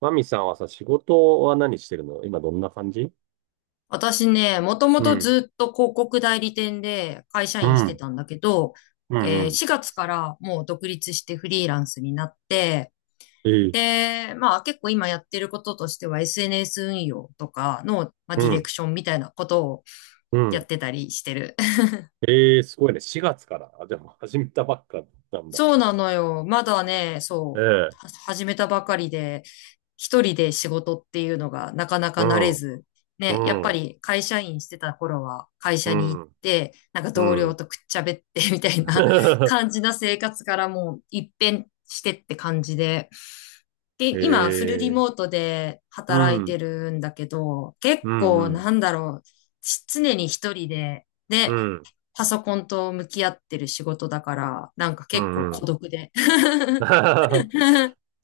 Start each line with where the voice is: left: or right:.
right: マミさんはさ、仕事は何してるの今どんな感じ？
left: 私ね、もとも
right: う
left: と
right: ん。
left: ずっと広告代理店で会社
right: う
left: 員して
right: ん。
left: たんだけど、
right: うん。うん。
left: 4月からもう独立してフリーランスになって、
right: ええ。
left: で、まあ結構今やってることとしては SNS 運用とかの、まあ、
right: う
left: ディレ
right: ん。
left: クションみたいなことを
right: う
left: や
right: ん。
left: ってたりしてる。
right: ええ、すごいね。4月から。あ、でも始めたばっかなんだ。
left: そうなのよ。まだね、
right: え
left: そう、
right: え。
left: は始めたばかりで、一人で仕事っていうのがなかなか
right: う
left: 慣れ
right: ん。
left: ず、
right: う
left: ね、やっぱ
right: ん。
left: り会社員してた頃は会
right: う
left: 社に行っ
right: ん。
left: て、なんか
right: う
left: 同僚
right: ん。
left: とくっちゃべって みたいな 感じな生活からもう一変してって感じで。
right: え
left: で、今フルリ
right: え。
left: モートで
right: う
left: 働いて
right: ん。
left: るんだけど、結
right: うん。う
left: 構
right: ん。
left: なんだろう、し常に一人で、
right: う
left: ね
right: ん。
left: パソコンと向き合ってる仕事だから、なんか
right: う
left: 結構
right: ん。う
left: 孤
right: ん。
left: 独で。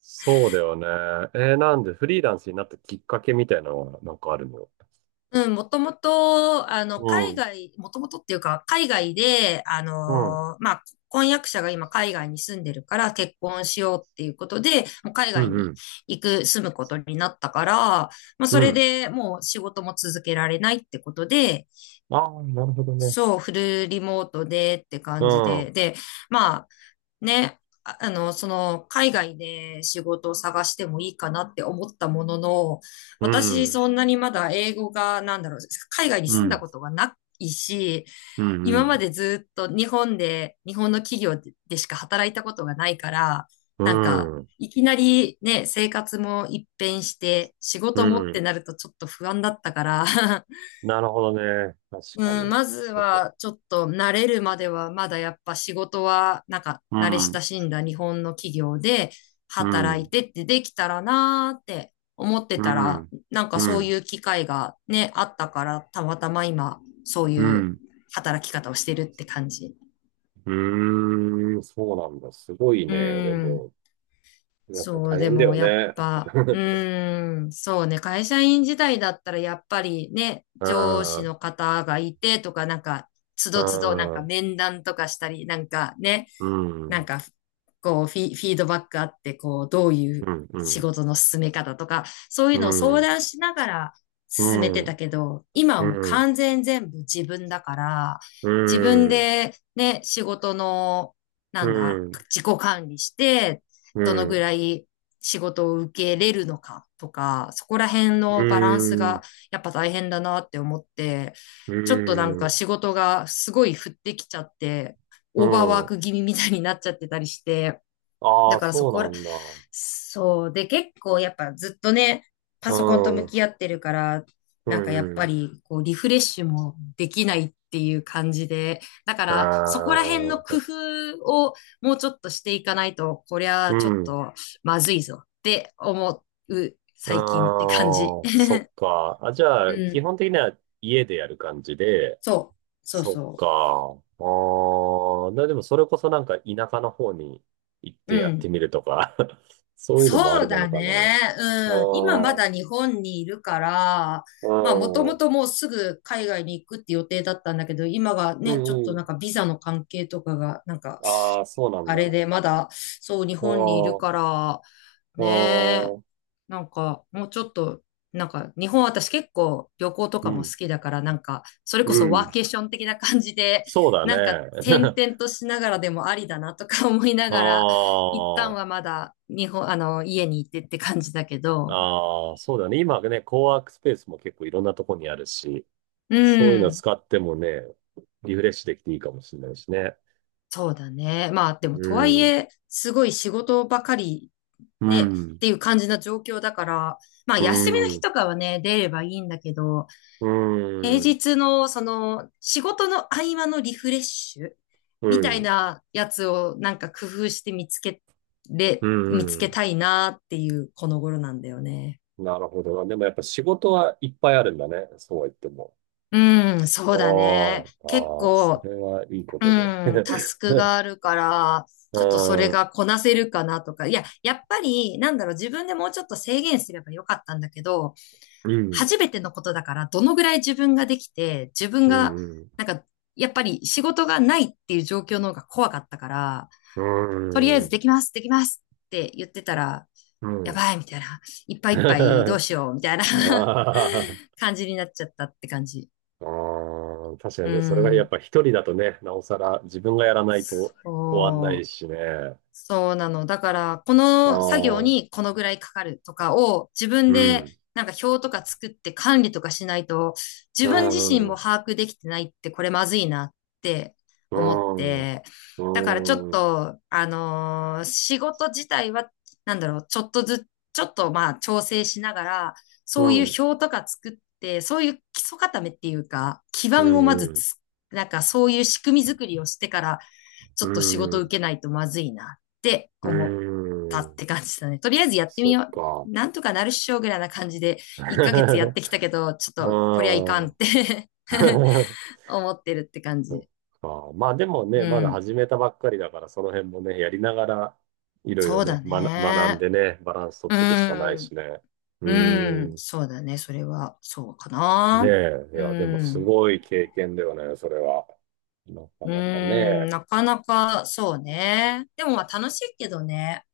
right: そうだよね。なんでフリーランスになったきっかけみたいなのはなんかあるの？
left: うん、もともと、
right: う
left: 海
right: ん。
left: 外、もともとっていうか、海外で、
right: うん。
left: まあ、婚約者が今海外に住んでるから結婚しようっていうことで、もう海
right: う
left: 外
right: ん。う
left: に
right: ん。
left: 行く、住むことになったから、まあ、
right: う
left: それ
right: ん。
left: でもう仕事も続けられないってことで、
right: ああ、なるほどね。
left: そう、フルリモートでって
right: う
left: 感じ
right: ん、う
left: で、で、まあ、ね、海外で仕事を探してもいいかなって思ったものの、私、
right: ん、
left: そんなにまだ英語が、なんだろう、海外に
right: うん、
left: 住
right: う
left: んだ
right: ん、
left: ことがないし、
right: う
left: 今ま
right: ん、
left: でずっと日本で、日本の企業でしか働いたことがないから、
right: う
left: なんか、
right: ん、
left: いきなりね、生活も一変して、仕
right: う
left: 事もって
right: ん。
left: なるとちょっと不安だったから
right: なるほどね。確
left: う
right: か
left: ん、
right: に。
left: まず
right: そうか。
left: はちょっと慣れるまではまだやっぱ仕事はなんか
right: う
left: 慣れ親
right: ん、
left: しんだ日本の企業で
right: う
left: 働い
right: ん、
left: てってできたらなーって思って
right: う
left: たら
right: ん、
left: なんか
right: う
left: そう
right: ん、
left: いう機会がね、あったからたまたま今そう
right: う
left: いう
right: ん。
left: 働き方をしてるって感じ。
right: うーん、そうなんだ。すごい
left: う
right: ね。で
left: ん。
right: も、やっぱ
left: そう、
right: 大
left: で
right: 変だ
left: も
right: よ
left: やっ
right: ね。
left: ぱ、う ーん、そうね、会社員時代だったらやっぱりね、
right: う
left: 上
right: ん、う
left: 司
right: ん、
left: の方がいてとか、なんか、つ
right: う
left: どつどなんか
right: ん、
left: 面談とかしたり、なんかね、
right: う
left: なん
right: ん、
left: か、こうフィードバックあって、こう、どういう
right: う
left: 仕
right: ん、
left: 事の進め方とか、そういう
right: う
left: のを相
right: ん、
left: 談しながら
right: う
left: 進めてた
right: ん、
left: けど、今はもう
right: うん、
left: 完全全部自分だから、
right: う
left: 自分
right: ん、
left: でね、仕事の、な
right: う
left: んだ、
right: ん、うん、
left: 自己管理して、
right: う
left: どの
right: ん、
left: ぐ
right: う
left: らい仕事を受けれるのかとか、そこら辺のバランスがやっぱ大変だなって思って、ちょっとなんか
right: ん、
left: 仕事がすごい降ってきちゃって、
right: う
left: オーバーワー
right: ん。
left: ク気味みたいになっちゃってたりして、
right: あ
left: だ
right: あ、
left: からそ
right: そう
left: こ
right: なんだ。
left: そう。で、結構やっぱずっとね、パ
right: う
left: ソコンと向
right: ん。
left: き合ってるから、
right: う
left: なんかやっ
right: んう
left: ぱ
right: ん。
left: りこうリフレッシュもできないっていう感じで、だか
right: あ
left: らそこら辺の
right: あ、そう。
left: 工夫をもうちょっとしていかないと、こり
right: う
left: ゃちょっ
right: ん。
left: とまずいぞって思う
right: あ
left: 最近って感じ。
right: あ、そ っか。あ、じゃ
left: う
right: あ、基
left: ん。
right: 本的には家でやる感じで、
left: そう。そう
right: そっ
left: そ
right: か。ああ、な、でもそれこそなんか田舎の方に行っ
left: う。
right: て
left: う
right: やって
left: ん。
right: みるとか。 そういうのもあ
left: そう
right: りな
left: だ
right: のかね。
left: ね。
right: あ
left: うん。今ま
right: あ、
left: だ日本にいるから、
right: う
left: まあもとも
right: ん。
left: ともうすぐ海外に行くって予定だったんだけど、今が
right: う
left: ね、ちょっ
right: ん
left: と
right: う
left: なん
right: ん。
left: かビザの関係とかが、なんか、
right: ああ、そうなん
left: あ
right: だ。
left: れ
right: あ
left: でまだ、そう日
right: あ、
left: 本にいるか
right: あ
left: ら、ねえ、
right: あ、
left: なんかもうちょっと、なんか日本私結構旅行と
right: う
left: かも好
right: ん。
left: きだから、なんか、それ
right: う
left: こそワ
right: ん。
left: ーケーション的な感じで、
right: そうだ
left: なんか転
right: ね。
left: 々としながらでもありだなとか思いな
right: あ
left: がら、一旦は
right: あ、
left: まだ日本、家にいてって感じだけど、
right: ああ、そうだね。今ね、コワークスペースも結構いろんなとこにあるし、
left: う
right: そういうの
left: ん、
right: 使ってもね、リフレッシュできていいかもしれないしね。
left: そうだね。まあで
right: う
left: もとはい
right: ん、
left: え、すごい仕事ばかり
right: う
left: ね、っ
right: ん、
left: ていう感じな状況だから、まあ
right: う
left: 休みの
right: ん、う
left: 日
right: ん、
left: とかはね、出ればいいんだけど、
right: う
left: 平
right: ん、
left: 日のその仕事の合間のリフレッシュみたいなやつをなんか工夫して
right: う
left: 見
right: ん、
left: つ
right: う
left: け
right: ん。
left: たいなっていうこの頃なんだよね。
right: なるほどな。でもやっぱ仕事はいっぱいあるんだね。そうは言っても。
left: うん、そ
right: あ
left: うだね。
right: あ、
left: 結
right: ああ、そ
left: 構
right: れはいいこ
left: う
right: とで。
left: ん、タスクがあ るから、
right: う
left: ちょっとそれ
right: ん、う
left: がこなせるかなとか。いや、やっぱり、なんだろう、自分でもうちょっと制限すればよかったんだけど、
right: ん、
left: 初めてのことだから、どのぐらい自分ができて、自分
right: う
left: が、
right: ん、うん、
left: なんか、やっぱり仕事がないっていう状況の方が怖かったから、
right: う
left: とりあえず
right: ん。
left: できます、できますって言ってたら、
right: う
left: や
right: ん。
left: ばい、みたいな。いっぱいいっぱいどうしよう、みたいな
right: ああ、
left: 感じになっちゃったって感じ。
right: ああ、確か
left: う
right: にね、それがやっ
left: ん。
right: ぱ一人だとね、なおさら自分がやらないと終わんない
left: そう。
right: しね。
left: そうなの。だから、こ
right: あ
left: の作業
right: あ、
left: にこのぐらいかかるとかを自分
right: う
left: で
right: ん、
left: なんか表とか作って管理とかしないと、
right: う
left: 自分自身
right: ん、うん、う
left: も把握できてないってこれまずいなって思っ
right: ん、
left: て。だからちょっ
right: うん、
left: と、仕事自体は、なんだろう、ちょっとずつ、ちょっとまあ調整しながら、
right: う
left: そういう
right: ん、
left: 表とか作って、そういう基礎固めっていうか、基
right: う
left: 盤をま
right: ん、う
left: ず
right: ん、
left: つ、なんかそういう仕組み作りをしてから、ちょっと仕事受けないとまずいなって
right: う
left: 思った
right: ん、う
left: っ
right: ん。
left: て感じだね。とりあえずやってみ
right: そっ
left: よう。
right: か。
left: なんとかなるっしょぐらいな感じで、1ヶ月やってきたけど、ちょ
right: うん。
left: っとこりゃいかんっ
right: そ
left: て 思ってるって感
right: っ
left: じ。
right: か。まあでもね、
left: う
right: まだ
left: ん。
right: 始めたばっかりだから、その辺もね、やりながら、いろいろ
left: そう
right: ね、
left: だ
right: 学ん
left: ね。
right: でね、バランス取っ
left: う
right: ていくしかない
left: ん。
right: しね。う
left: うん。
right: ん。
left: そうだね。それは、そうか
right: ね
left: な。
right: え。い
left: う
right: や、でもす
left: ん。
right: ごい経験だよね、それは。なか
left: う
right: なか
left: ん。
right: ね。
left: なかなか、そうね。でもまあ楽しいけどね。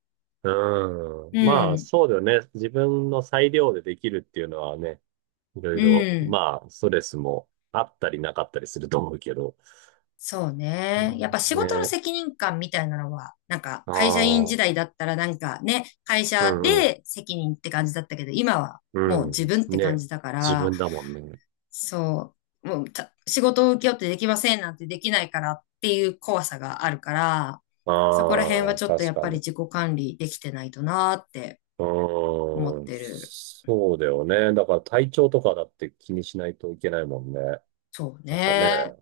right: うん。
left: う
right: まあ、
left: ん。
right: そうだよね。自分の裁量でできるっていうのはね、いろい
left: う
right: ろ、
left: ん。
right: まあ、ストレスもあったりなかったりすると思うけど。
left: そう
right: うん
left: ね。やっぱ仕
right: ね
left: 事の
right: え。
left: 責任感みたいなのは、なんか
right: あ
left: 会社員
right: あ、
left: 時代だったらなんかね、会
right: う
left: 社
right: んうん。
left: で責任って感じだったけど、今は
right: う
left: もう自
right: ん。
left: 分って
right: ね
left: 感
right: え。
left: じだか
right: 自
left: ら、
right: 分だもんね。
left: そう、もうた仕事を請け負ってできませんなんてできないからっていう怖さがあるから、そこら辺は
right: ああ、
left: ちょっと
right: 確
left: やっ
right: か
left: ぱり
right: に。
left: 自己管理できてないとなーって
right: う
left: 思っ
right: ーん。
left: てる。
right: そうだよね。だから体調とかだって気にしないといけないもんね。
left: そう
right: なんかね。
left: ね。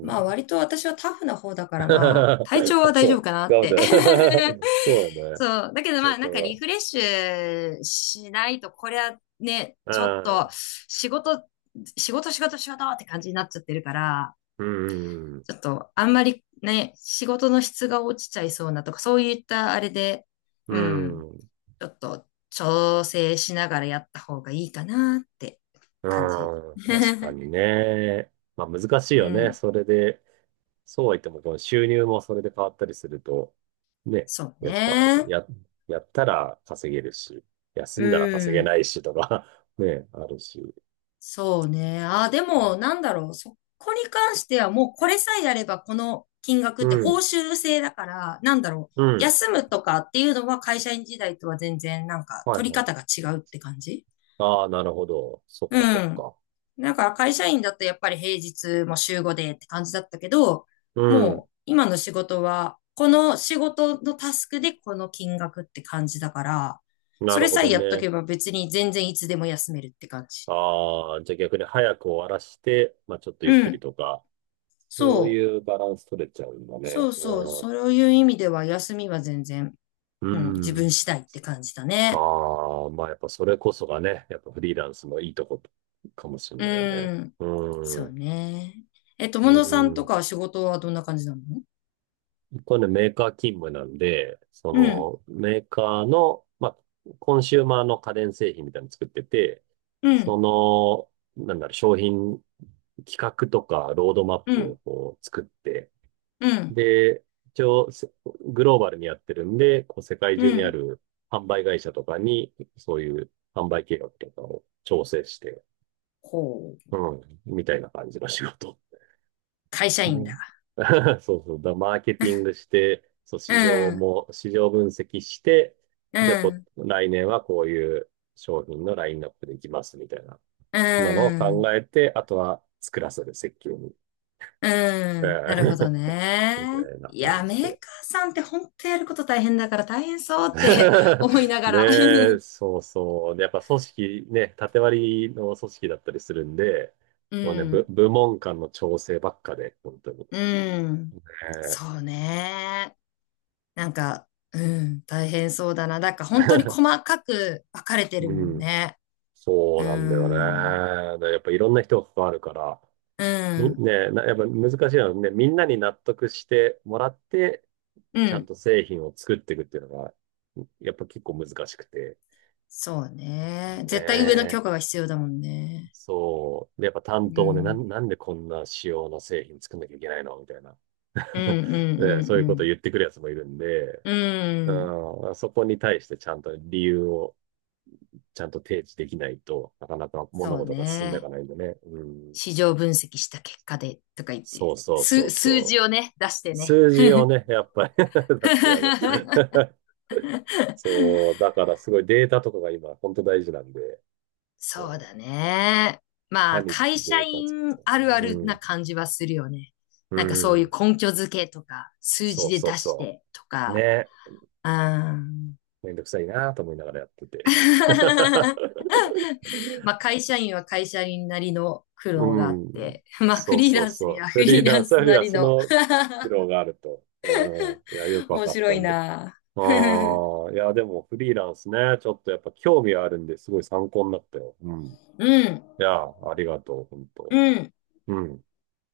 left: まあ割と私はタフな方だからまあ体調 は
right: あ、
left: 大
right: そ
left: 丈夫
right: う。
left: かなっ
right: ガムち
left: て
right: ゃん。そう だね。
left: そう。だけど
right: そ
left: ま
right: う
left: あなんかリフレッシュしないとこれはね、
right: か。
left: ちょっ
right: あ
left: と
right: あ、
left: 仕事、仕事仕事仕事って感じになっちゃってるから、
right: うん。
left: ちょっとあんまりね、仕事の質が落ちちゃいそうなとかそういったあれで、
right: う
left: うん、
right: ん。
left: ちょっと調整しながらやった方がいいかなって
right: う
left: 感じ。
right: ん。確か にね。まあ難しい
left: う
right: よね。
left: ん、
right: それで、そうは言っても、この収入もそれで変わったりすると、ね。
left: そう
right: やっぱ、
left: ね。
right: や、やったら稼げるし、休
left: う
right: んだら稼げ
left: ん。
right: ないしとか。 ね、あるし。
left: そうね。ああ、でも、なんだろう。そこに関してはもうこれさえやればこの金額
right: う
left: って報
right: ん。
left: 酬制だから、なんだろう。
right: うん。
left: 休むとかっていうのは会社員時代とは全然なんか
right: はい
left: 取り
right: はい。
left: 方が違うって感じ
right: ああ、なるほど。そっ
left: う
right: かそっ
left: ん。
right: か。
left: だから会社員だとやっぱり平日も週5でって感じだったけど、
right: うん。
left: もう今の仕事はこの仕事のタスクでこの金額って感じだから、
right: な
left: そ
right: る
left: れ
right: ほ
left: さえ
right: ど
left: やっと
right: ね。
left: けば別に全然いつでも休めるって感じ。
right: ああ、じゃあ逆に早く終わらして、まあちょっとゆっ
left: う
right: くり
left: ん。
right: とか、そ
left: そ
right: う
left: う。
right: いうバランス取れちゃうんだ
left: そ
right: ね。
left: うそう、
right: うん。
left: そういう意味では休みは全然、
right: う
left: うん、自分
right: ん。
left: 次第って感じだね。
right: ああ、まあやっぱそれこそがね、やっぱフリーランスのいいとこかもしれ
left: う
right: ないよね。
left: ん、そ
right: う
left: う
right: ん。
left: ね。え、
right: う
left: 友野さんと
right: ん。
left: かは仕事はどんな感じなの？
right: これね、メーカー勤務なんで、そ
left: うん、
right: のメーカーの、まあ、コンシューマーの家電製品みたいなの作ってて、
left: う
right: そ
left: ん、
right: なんだろう、商品企画とかロードマッ
left: う
right: プを
left: ん、
right: こう作って、
left: うん、
right: で、一応せ、グローバルにやってるんで、こう世界
left: う
right: 中にあ
left: ん。
right: る販売会社とかに、そういう販売計画とかを調整して、
left: ほう、
right: うん、みたいな感じの仕事。
left: 会社員
right: ね。
left: だ。
right: そうそう。だ、マーケティングして、そう、
left: うん、
right: 市場分析して、
left: う
right: じゃあこ、
left: ん、
right: 来年はこういう商品のラインナップでいきますみたいな、
left: う
right: なのを
left: ん、
right: 考えて、あとは作らせる、設計に。
left: う
right: う
left: ん。なるほ
right: ん。
left: ど ね。
right: みたいな
left: い
right: 感
left: や、メ
right: じで。
left: ーカーさんって本当やること大変だから大変そうって 思いなが
right: ね
left: ら。
right: え、そうそう。で、やっぱ組織ね、縦割りの組織だったりするんで、
left: う
right: もうね、
left: ん、
right: 部門間の調整ばっかで、本当に。
left: うん。
right: ねえ。
left: そうね。なんか、うん、大変そうだな。だから本当に細 かく分かれてる
right: う
left: もん
right: ん。
left: ね。
right: そ
left: う
right: うなんだよ
left: ん、
right: ね。でやっぱいろんな人が関わるから、
left: う
right: み、
left: ん、
right: ねなやっぱ難しいのはね、みんなに納得してもらって、
left: う
right: ちゃん
left: ん。
right: と製品を作っていくっていうのが、やっぱ結構難しくて。
left: そうね。絶対上の
right: ね。
left: 許可が必要だもんね。
right: そう。で、やっぱ担
left: う
right: 当もね、
left: ん、
right: なんでこんな仕様の製品作んなきゃいけないのみたいな。
left: うん、う
right: ね、そういうことを
left: ん、う
right: 言ってくるやつもいるんで、
left: ん、うん。うん、
right: うん、そこに対してちゃんと提示できないとなかなか
left: そ
right: 物
left: う
right: 事が進んでいか
left: ね。
right: ないんでね。うん、
left: 市場分析した結果でとか言って、
right: そうそうそう
left: 数
right: そ
left: 字
right: う。
left: をね、出してね。
right: 数字をね、やっぱり 出してやる。そう、だからすごいデータとかが今本当大事なんで、
left: そう
right: そ
left: だ
right: う、
left: ね。
right: い
left: ま
right: か
left: あ、
right: に
left: 会社
right: データ作っ
left: 員
right: て、
left: あるある
right: う
left: な
right: ん、
left: 感じはするよね。
right: う
left: なんかそういう
right: ん、
left: 根拠付けとか、数
right: そ
left: 字
right: う
left: で
right: そう
left: 出し
right: そ
left: てと
right: う。
left: か、
right: ね、
left: うん。
right: めんどくさいなと思いながらやってて。
left: まあ、会社員は会社員なりの苦
right: う
left: 労があっ
right: ん。
left: て、まあ、フ
right: そう
left: リー
right: そう
left: ランス
right: そ
left: には
right: う。
left: フ
right: フリ
left: リ
right: ー
left: ー
right: ラ
left: ラ
right: ン
left: ン
right: スよ
left: ス
right: り
left: な
right: は
left: り
right: そ
left: の
right: の苦労があると。うん。いや、よ くわ
left: 面
right: かっ
left: 白
right: た
left: い
right: んで。
left: な。う
right: ああ、いや、でもフリーランスね、ちょっとやっぱ興味はあるんですごい参考になったよ。うん。
left: ん、
right: いや、ありがとう、本当。
left: うん。
right: うん。